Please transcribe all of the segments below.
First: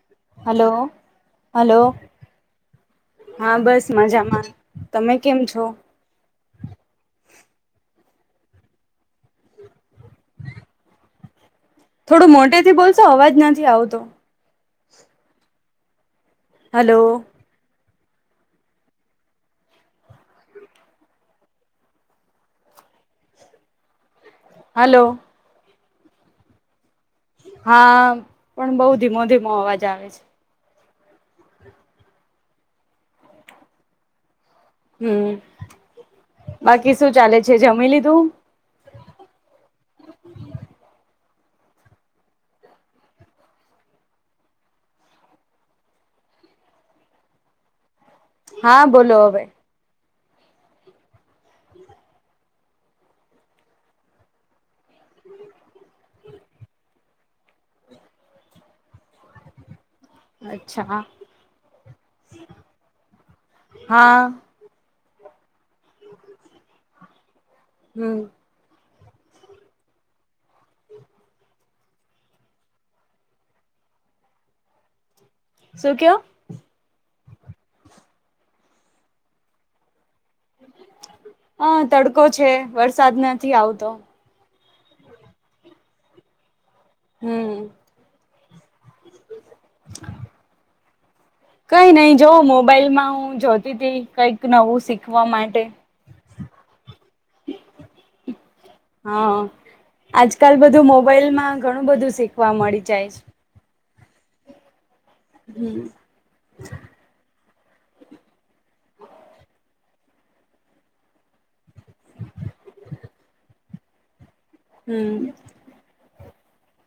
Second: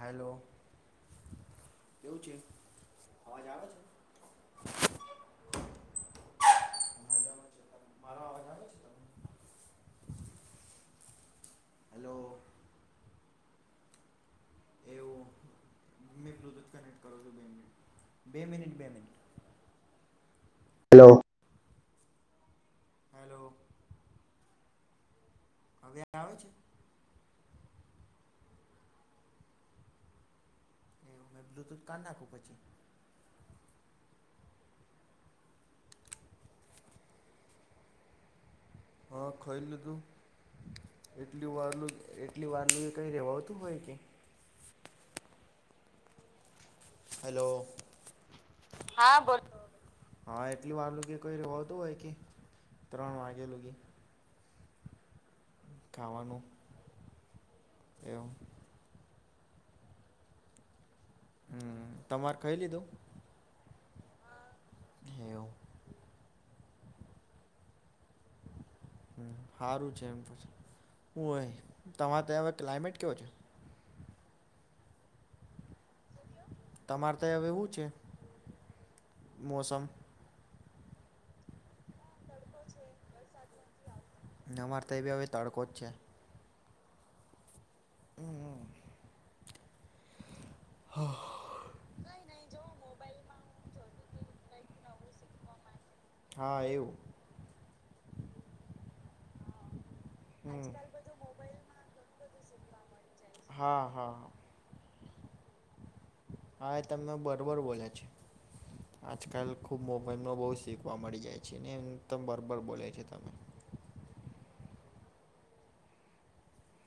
Hello hello hello કેવું છે અવાજ હા આવે છે બસ મજામાં તમે કેમ છો મજામાં મારો અવાજ આવે છે હેલો થોડું મોટે થી બોલશો અવાજ નથી આવતો એવું બ્લુટૂથ હલો કનેક્ટ કરું છું બે મિનીટ, બે મિનીટ, હલો હલો હલો હવે આવે છે હા, પણ બઉ ધીમો ધીમો અવાજ આવે છે મે બ્લુટૂથ કાઢ નાખું પછી હમ, બાકી શું ચાલે છે જમી લીધું હા ખાઈ લીધું એટલી વારલું એટલી વારલું એ કઈ રહેવાતું હોય કે હલો હા, બોલો હવે હા, એટલી વારું કે કોઈ હોતું હોય કે ત્રણ વાગેલગી ખાવાનું, એમ અચ્છા હમ તમારે કઈ લીધું હા એવું [inaudible] હમ સારું છે એમ હો તમારે ત હવે ક્લાયમેટ કેવો છે શું ક તમારે તો હવેવું છે મોસમ હ તડકો છે વરસાદ નથી આવતો ન મારતા એ બી હવે તડકો જ છે હમ હમ [inaudible] હા કઈ નઈ જોવ મોબાઈલમાં હું જોતી હતી કઈક નવું શીખવા માટે હા એવું હા આજકાલ હમ બધું મોબાઈલ માં ઘણું બધું શીખવા મળી જાય છે હા હાા હમ હા એ તમે બરોબર બોલ્યા છે આજકાલ ખુબ મોબાઈલમાં બહુ શીખવા મળી જાય છે ને એમ તો બરોબર બોલે છે તમે હમ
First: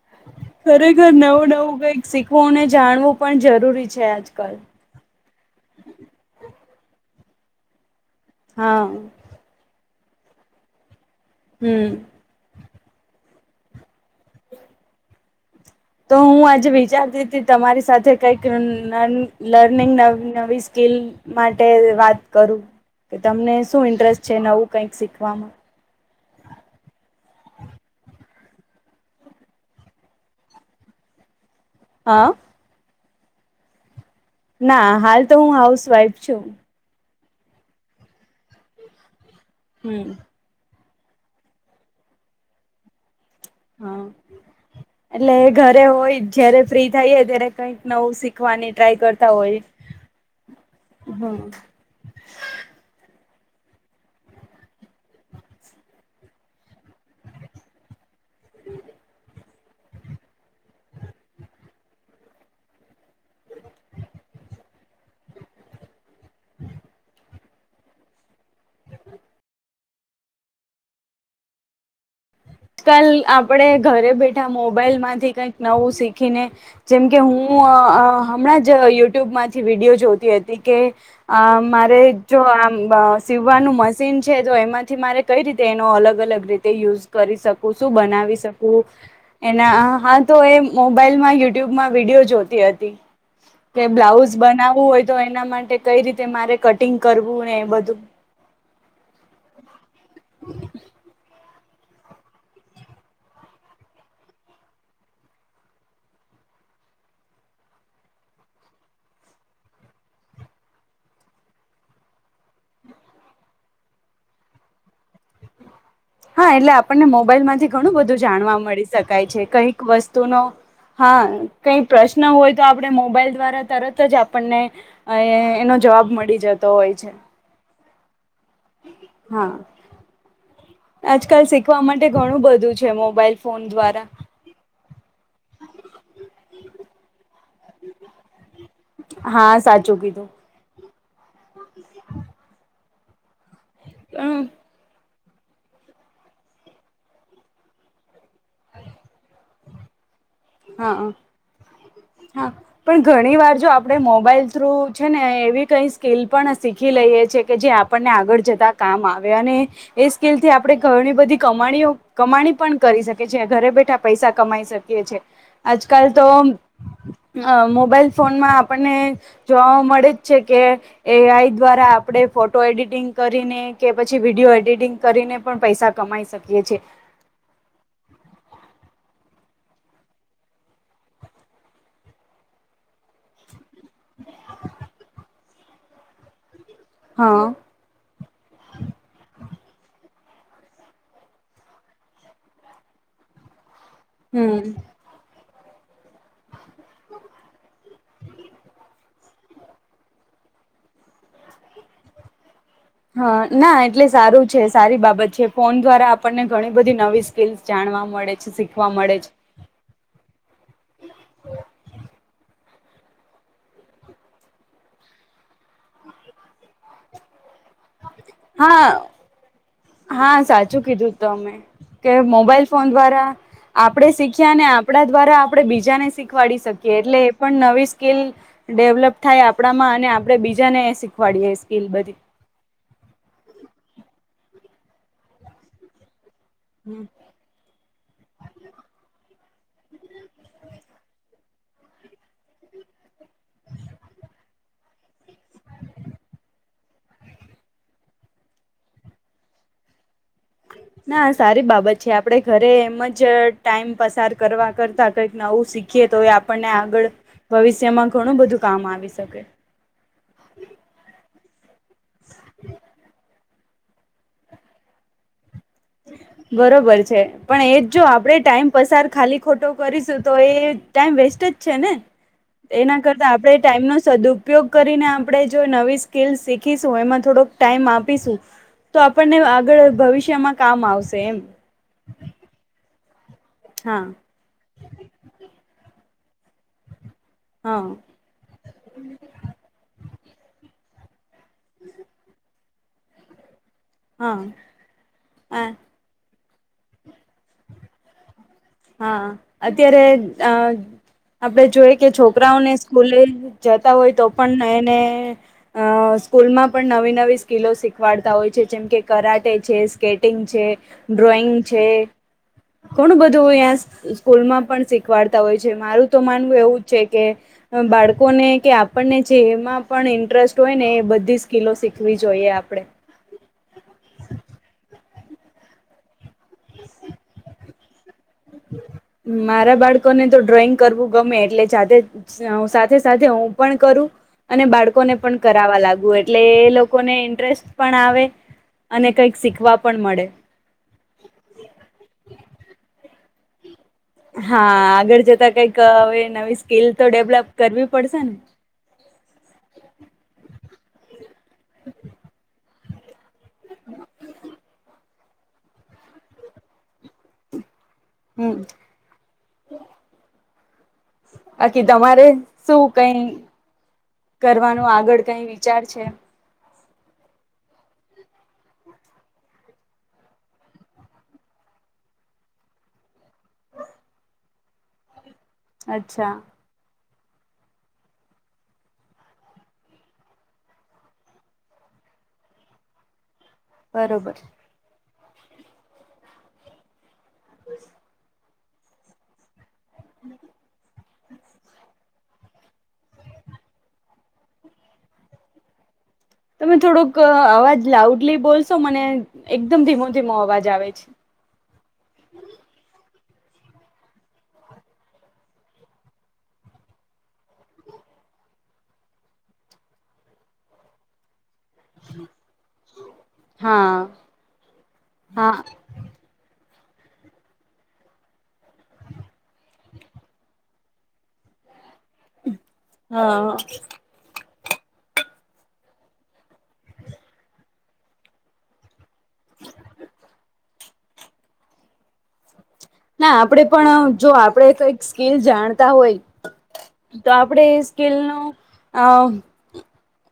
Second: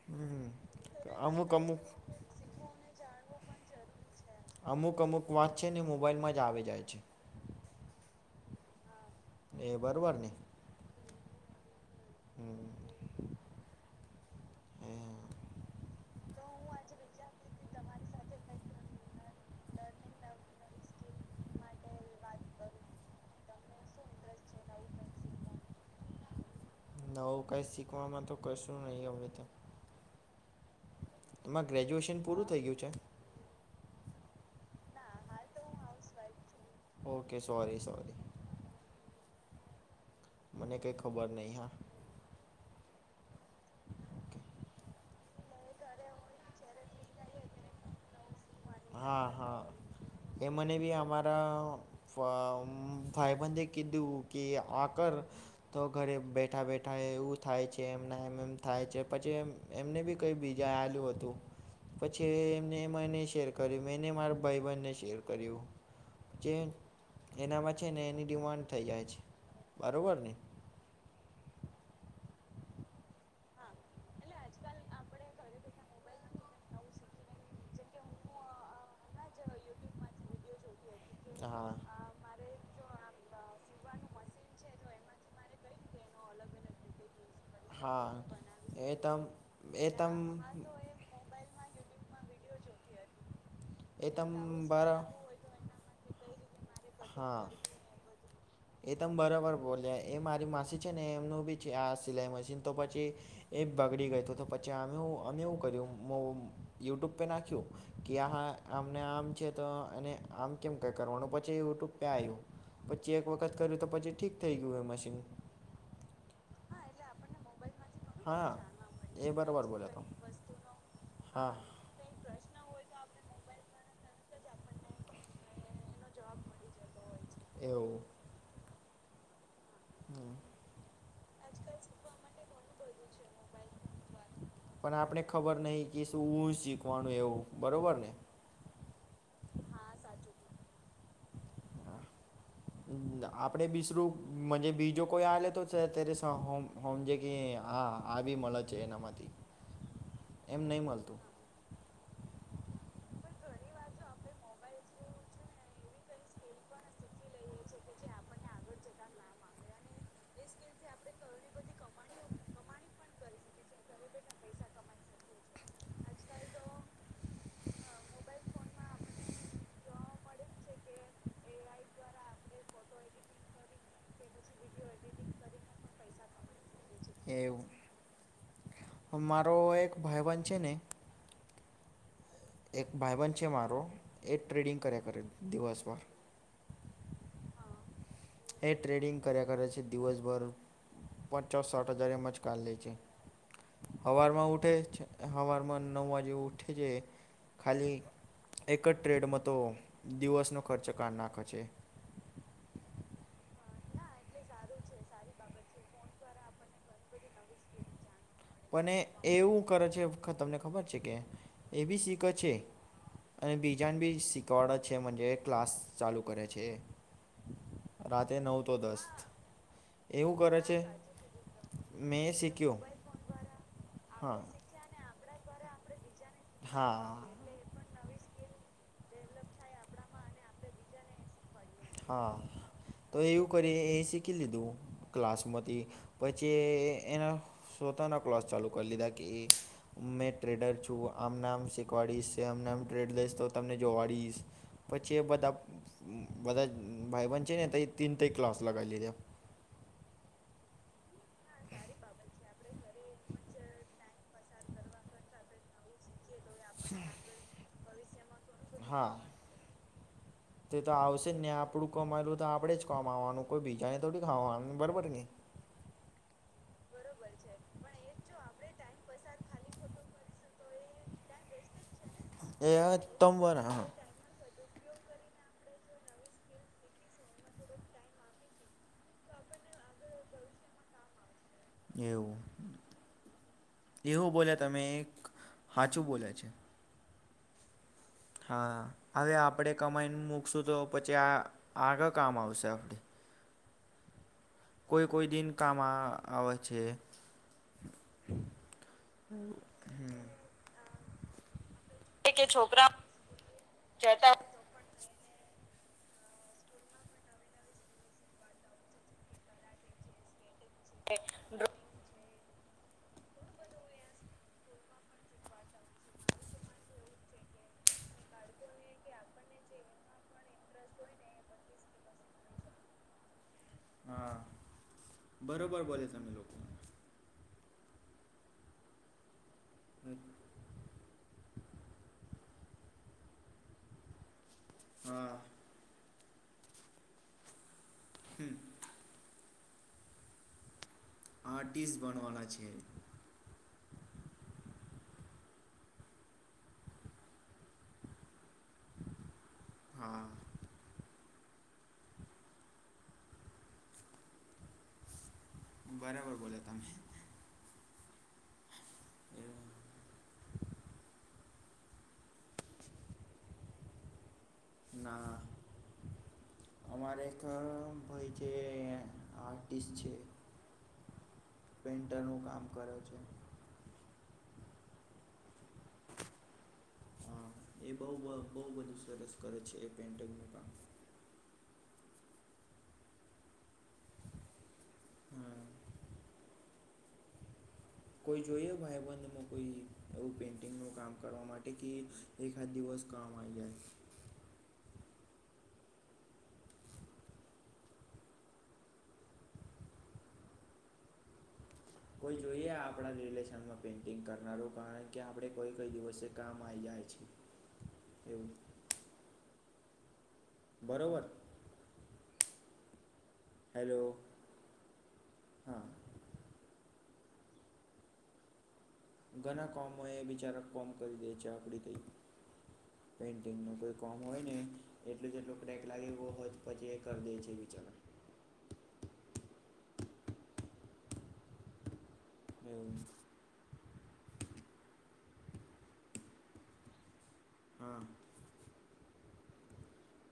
હમ હ ખરેખર અમુક નવું નવું અમુક કઈક શીખવુંને જાણવું પણ જરૂરી છે આજકાલ અમુક અમુક વાત છે ને મોબાઈલમાં જ આવી જાય છે હા એ બરોબર નને- હમ. એ તો હું આજે વિચારતી હતી તમારી સાથે કઈક લર્નિંગવી નવી. બલ માટે વાત કરું કે તમને શું ઇન્ટરેસ્ટ છે નવું કઈક શીખવામાં. નવું કઈ શીખવામાં તો કશું નહીિ હવે તો તમારે ગ્રેજ્યુએશન હા પૂરું થઇ ગયું છે. ના હાલ તો હું હાઉસવાઈફ છું. Okay sorry sorry. હમ. અને કો ખબર નહી હં. હા, એટલે ઘરે હોય જયારે ફ્રી થઈ ત્યારે કઈક નવું શીખ હા હા એ મને બી હમ અમારા. ભાઈબંધે કીધું કે આ કર તો ઘરે બેઠા બેઠા એવું થાય છે, એમ એમ થાય છે પછી એ એમને બી કઈ બીજા આલ્યું હતું. પછી એમને એ મ ન શેર મેને મારા ભાઈ બનને શેર કર્યું જે એનામાં છે ને એની ડિમાન્ડ થઈ જાય છે બરોબર ને આજ કલ આપણેે ઘરે બેઠા મોબાઈલ માંથી કઈક નવું શીખીને જેમકે હું હું હમણાં જ યુટ્યુબમાંથી વિડીયો જોતી હતી કે આ હા મારે જો આમ સીવાનું મશીન છે, તો એમાંથી મારે કઈ રીતે તેનો અલગ અલગ રીતે યુઝ કરીું હા બના એ તમ શ એ એના હા તમ તો એ મોબાઈલમાં યુટ્યુબમાં વિડીયો જોતી હતી. કે એ તમ બ્લાઉઝ બનાવવું બરા હોય તો એના માટે કઈ રીતે મારે કટિંગ કરવું હા ને એ બધું એ તમે બરોબર બોલ્યા એ મારી માસી છે, ને એમનું બી આ સિલાઈ મશીન તો પછી એ બગડી ગય હતું, તો પછી અમે અમે એવું કર્યું યુટુબ નાખ્યું કે આામને આમ છે તો અને આમ કેમ ક કરવાનું પ પછી એવું ટું પ્યાય્યું પછી એક વખત કર્યું તો પછી ઠીક થઈ ગયું એ મશીન હા, એટલે આપણને મોબાઈલ માંથી ઘણું બધું હા જાણવા મળી શકાય એ છે બરાબર કઈક બોલ્યા તો વસ્તુનો હા, કઈ પ્રશ્ન હોય તો આપડણે મોબાઈલ દ્વારા તરત જ આપ આપણને અ એનો જવાબ મળી જતો હોય છે એવું હા હમ આજકાલ શીખવા માટે ઘણું બધું છે મોબાઈલ. ફોન દ્વારા પણ આપણે ખબર નહ કે શું શીખવાનું એવું બરોબર ને. હા સાચું કીધું. [unintelligible] આપડે બીસરું અમ મને બીજો કોઈ આલે તો અત્યારે હોમ જે કે આવી મળે છે, એનામાંથી. એમ નહીં હા મળતું હા પણ ઘણી વાર. જો આપણે મોબાઈલ થ્રુ છે ને એવી કઈ સ્કીિલ પણ શીખી લઈએ છ છે, કે જે આપણને આગળ જતા આવે એ સ્કીલથી આપણે ઘણી બધી કણી કમાણી પણ કરી શકી. ઘરે બેઠા પૈસા કમાઈ શકીએીએ આજકાલ તો અ મોબાઈલ ફોનમાં આપણને જોવા મળે જ છે કે એઆઈ દ્વારા આપડણે ફોટો એડિટિંગ કરીને કે પછી વિડીિયો એડિટિંગ કરીને પણ પૈસા કમાઈ શકીએ છેએ. એવું મારો એક ભાઈ બન છે ને એક ભાઈબન છે મારો એ જ ટ્રેડિંગ કર્યા કરે દિવસભર હા. એ ટ્રેડિંગ કર્યા કરે છે દિવસભર પચો સાઠ હજાર એમ જ ક લે છે હવારમાં હમ ઉઠે છે. હવારમાં નવ વાજે ઉઠે છે ખાલી એક જ ટ્રેડમાં તો દિવસનો ખર્ચ ક નાખે છે. [unintelligible] હા, ના એટલે સારું છે સારી બાબત છે ફોન દ્વારા આપણને ઘણી બધી નવી સ્કીલસ જાણવા મળે છે, શીખવા પણ મળે છે એવું કરે છે તમને ખબર છે કે એ બી શીખે છે, અને બીજાને બી શીખવાડ છે ક્લાસ ચાલુ કરે છે, રાતે નવ તો હા દસ એવું હા, કરે છે સાચું કીધું હત અમે કે મેં મોબાઈલ શીખ્યું ફોન દ્વારા આપણે હા શીખ્યા અને આપણા દ્વારા આપણે બીજાને શીખવાડી શકીએ હા એટલે એ પણ નવી સ્કીલ ડેવલપ થાય આપણામાં અને આપણેે બીજાને શીખવાડીએે એ સ્કીલ બધી હા તો એવું કરી એ શીખી લીધું ક્લાસમાંથી પછી એ એના સોતાના ક્લાસ ચાલુ કરી લીધા કે મેં ટ્રેડર છું આમને આમ શીખવાડીશ આમને આમ ટ્રેડ લઈશ તો તમને જોવાડીશ પછી એ બધા બધા જ ભાઈબન છે ને ત તીન ત ક્લાસ લગાલીઘા ના સારી બાબત છે આપડે ઘરે એમ જ ટાઈમ પસાર કરવા કરતા કઈક નવું શીખીએ તો આપણને આગળ ભવિષ્યમાં ઘણું બધું કામ આવી હા શકે તે તો આવશે જ ને આપડું કમાયેલું તો આપડે જ કમાવાનું કોઈ બીજાને થોડી ખાવાનું બરોબર ને હ બરોબર છે પણ એજ જો આપણેે ટાઈમ પસાર ખાલી ખોટો કરીશું તો એ ટાઈમ વેસ્ટ જ છે ને એ એના કરતાં તમ આપણે બર હા ટાઈમનો સદુ ઉપયોગ કરીને આપણે જો નવી સ્કીલ શીખીશું એમાં થોડોક ટાઈમ આપીશું તો આપણને આગળ ભવિષ્યમાં કામ આવશે એમ એવું હા એવું બોલ્યા તમે એક હાચું બોલે છે હા હા હવે આપડે કમાઈને મુક શું તો પછી આ આગળ કામ આવશે આપને હા કોઈ કોઈ દિન કામા આ આવે છે હા અત્યારે અ આપડે જોઈએ કે છોકરાઓને સ્કૂલે જતા હોય તો પણ નયે નયે આ સ્કૂલમાં પણ નવી નવી સ્કીિલો શીખવાડતા હોય છે જેમ કે કરાટે છે સ્કેટિંગ છે ડ્રોઈંગ છે ઘણું બધું તોઆસ ઈ સ્કૂલ માં પણ શીખવાડતા હોય છે મારું તો માનવું એવું જ છે કે એ બાળકોને ને કે આપણને જેમાં પણ ઇન્ટરેસ્ટ હોય ને એ બધી સ્કીિલો શીખવી જોઈએ આપણે હ અ હા બરોબર બોલે તમે લોકો [inaudible] મારા બાળકોને તો ડ્રોઈંગ કરવું ગમે એટલે જાતે સયાઉ સાથે સાથે હું પણ કરું અને બાળકો ને હા પણ કરાવા લાગુ એ એટલે એ લોકોને ઇન્ટરેસ્ટ પણ આવે અને કંઈક શીખવા પણ મળે આર્ટિસ્ટ બનવાના છે હા આગળ જતા કઈક હવે નવી સ્કીલ તો ડેવલપ કરવી પડશે ને હા [inaudible] બરાબર બોલ્યા તમે હમ બાકી તમારે શું કઈ કરવાનું આગળ ના કઈ વિચાર છે અમારે તો ભાઈ આર્ટિસ્ટ છે પેન્ટર નું કામ કરે છે. અચ્છા. હા એ બ બહું બધું સરસ કરે છે એ પેન્ટિંગનું કામ બરોબર. હમ્મ. [inaudible] કોઈ જોઈએ ભાઈ બંધમાં કોઈ એવું પેઇન્ટિંગનું કામ કરવા માટે કે એક હાથ દિવસ કામ આવી જાય. તમે થોડુક અવાજ લાઉડલી બોલશો મને એકદમ ધીમો ધીમો અવાજ આવે છે. [inaudible] કોઈ જોઈએ આપણા પેઇન્ટિંગ કરનારું કાઈ કે આપણે કોઈ કઈ દિવસે કામ આવી જાય છે. એવું [inaudible] બરોબર. હા, હેલો હા. ઘણા કોમો એ બિચારા કોમ કરી દે છે આપડી કઈ [unintelligible] હા પેન્ટિગનું કોઈ કામ હોય ને [unintelligible] એટલું જેટલું ક્રેક લાગે એવું હોય પછી એ કરી દે છે, વિચાર [inaudible] [inaudible] ના આપડે પણ જો આપડે કઈક સ્કીલ જાણતા હોય. તો આપણેે એ હા સ્કીલ નુ અ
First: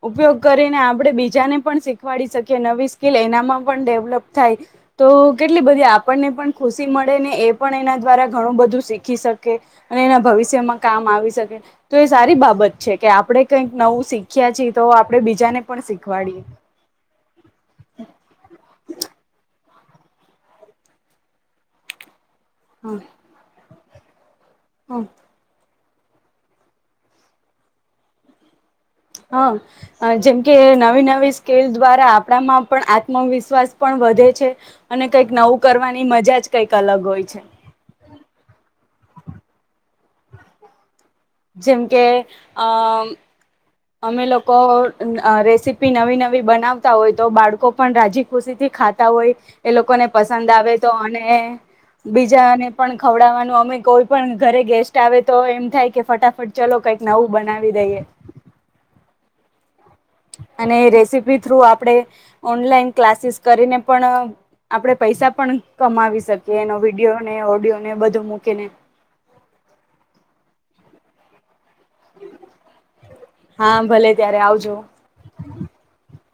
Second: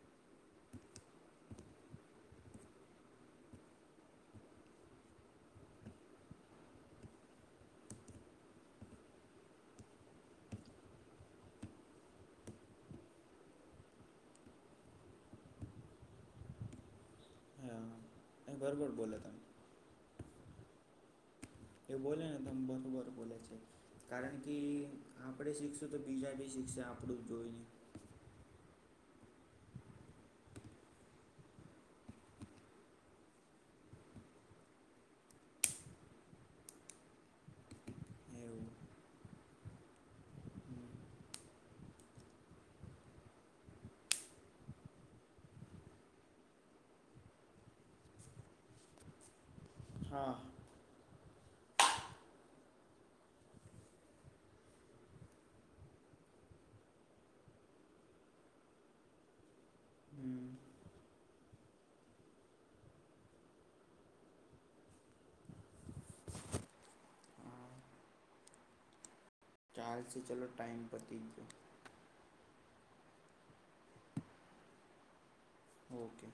ઉપયોગ કરીને આપણેે બીજાને પણ શીખવાડી શકીએ નવી સ્કીિલ એનામાં પણ ડેવલપ થાય. તો કેટલી બધી આપણને પણ ખુશી મળે ને એ પણ એના દ્વારા ઘણું બધું શીખી શકે. અને એના ભવિષ્યમાં કામ આવી શકે, તો એ સારી બાબત છે કે આપડણે કંઈક નવું શીખ શીખ્યા છી તો આપડે બીજાને પણ શીખવાડીયે. હા એ બરાબર બોલે તમે એ બોલયા ને તમે હા. બરોબર બોલે છે કારણ કે આપણે શીખશું તો બીજા બી શીખસે આપડું જોઈને. હ, જેમ કે નવી નવી સ્કેલ દ્વારા આપણામાં પણ આત્મવિશ્વાસ પણ વધે છે, અને કઈક નવું કરવાની મજા જ કઈક અલગ હોય છે. એવું હમ, જેમ કે અ અમે લોકો રેસીપી નવી નવી બનાવતા હોય તો બાળકો પણ રાજી ખુશી થી ખાતા હોય, એ લોકોને હા પસંદ આવે તો અને બીજાને પણ ખવડાવવાનું અમે કોઈ પણ ઘરે ગેસ્ટ આવે તો એમ થાય કે ફટાફટ ચલો કંઈક નવું બનાવી દઈએ. હમ અને રેસીપી થ્રુ આપ આપણે, ઓનલાઈન ક્લાસીસ કરીને પણ આપણે પૈસા પણ કમાવી શકીએ એનો વિડીયો ને ઓડિયો ને બધું મૂકીને. ચાલસે ચાલો ટાઈમ પર પતિ ગયો. હા ભલે ત્યારે આવજો. ઓકે.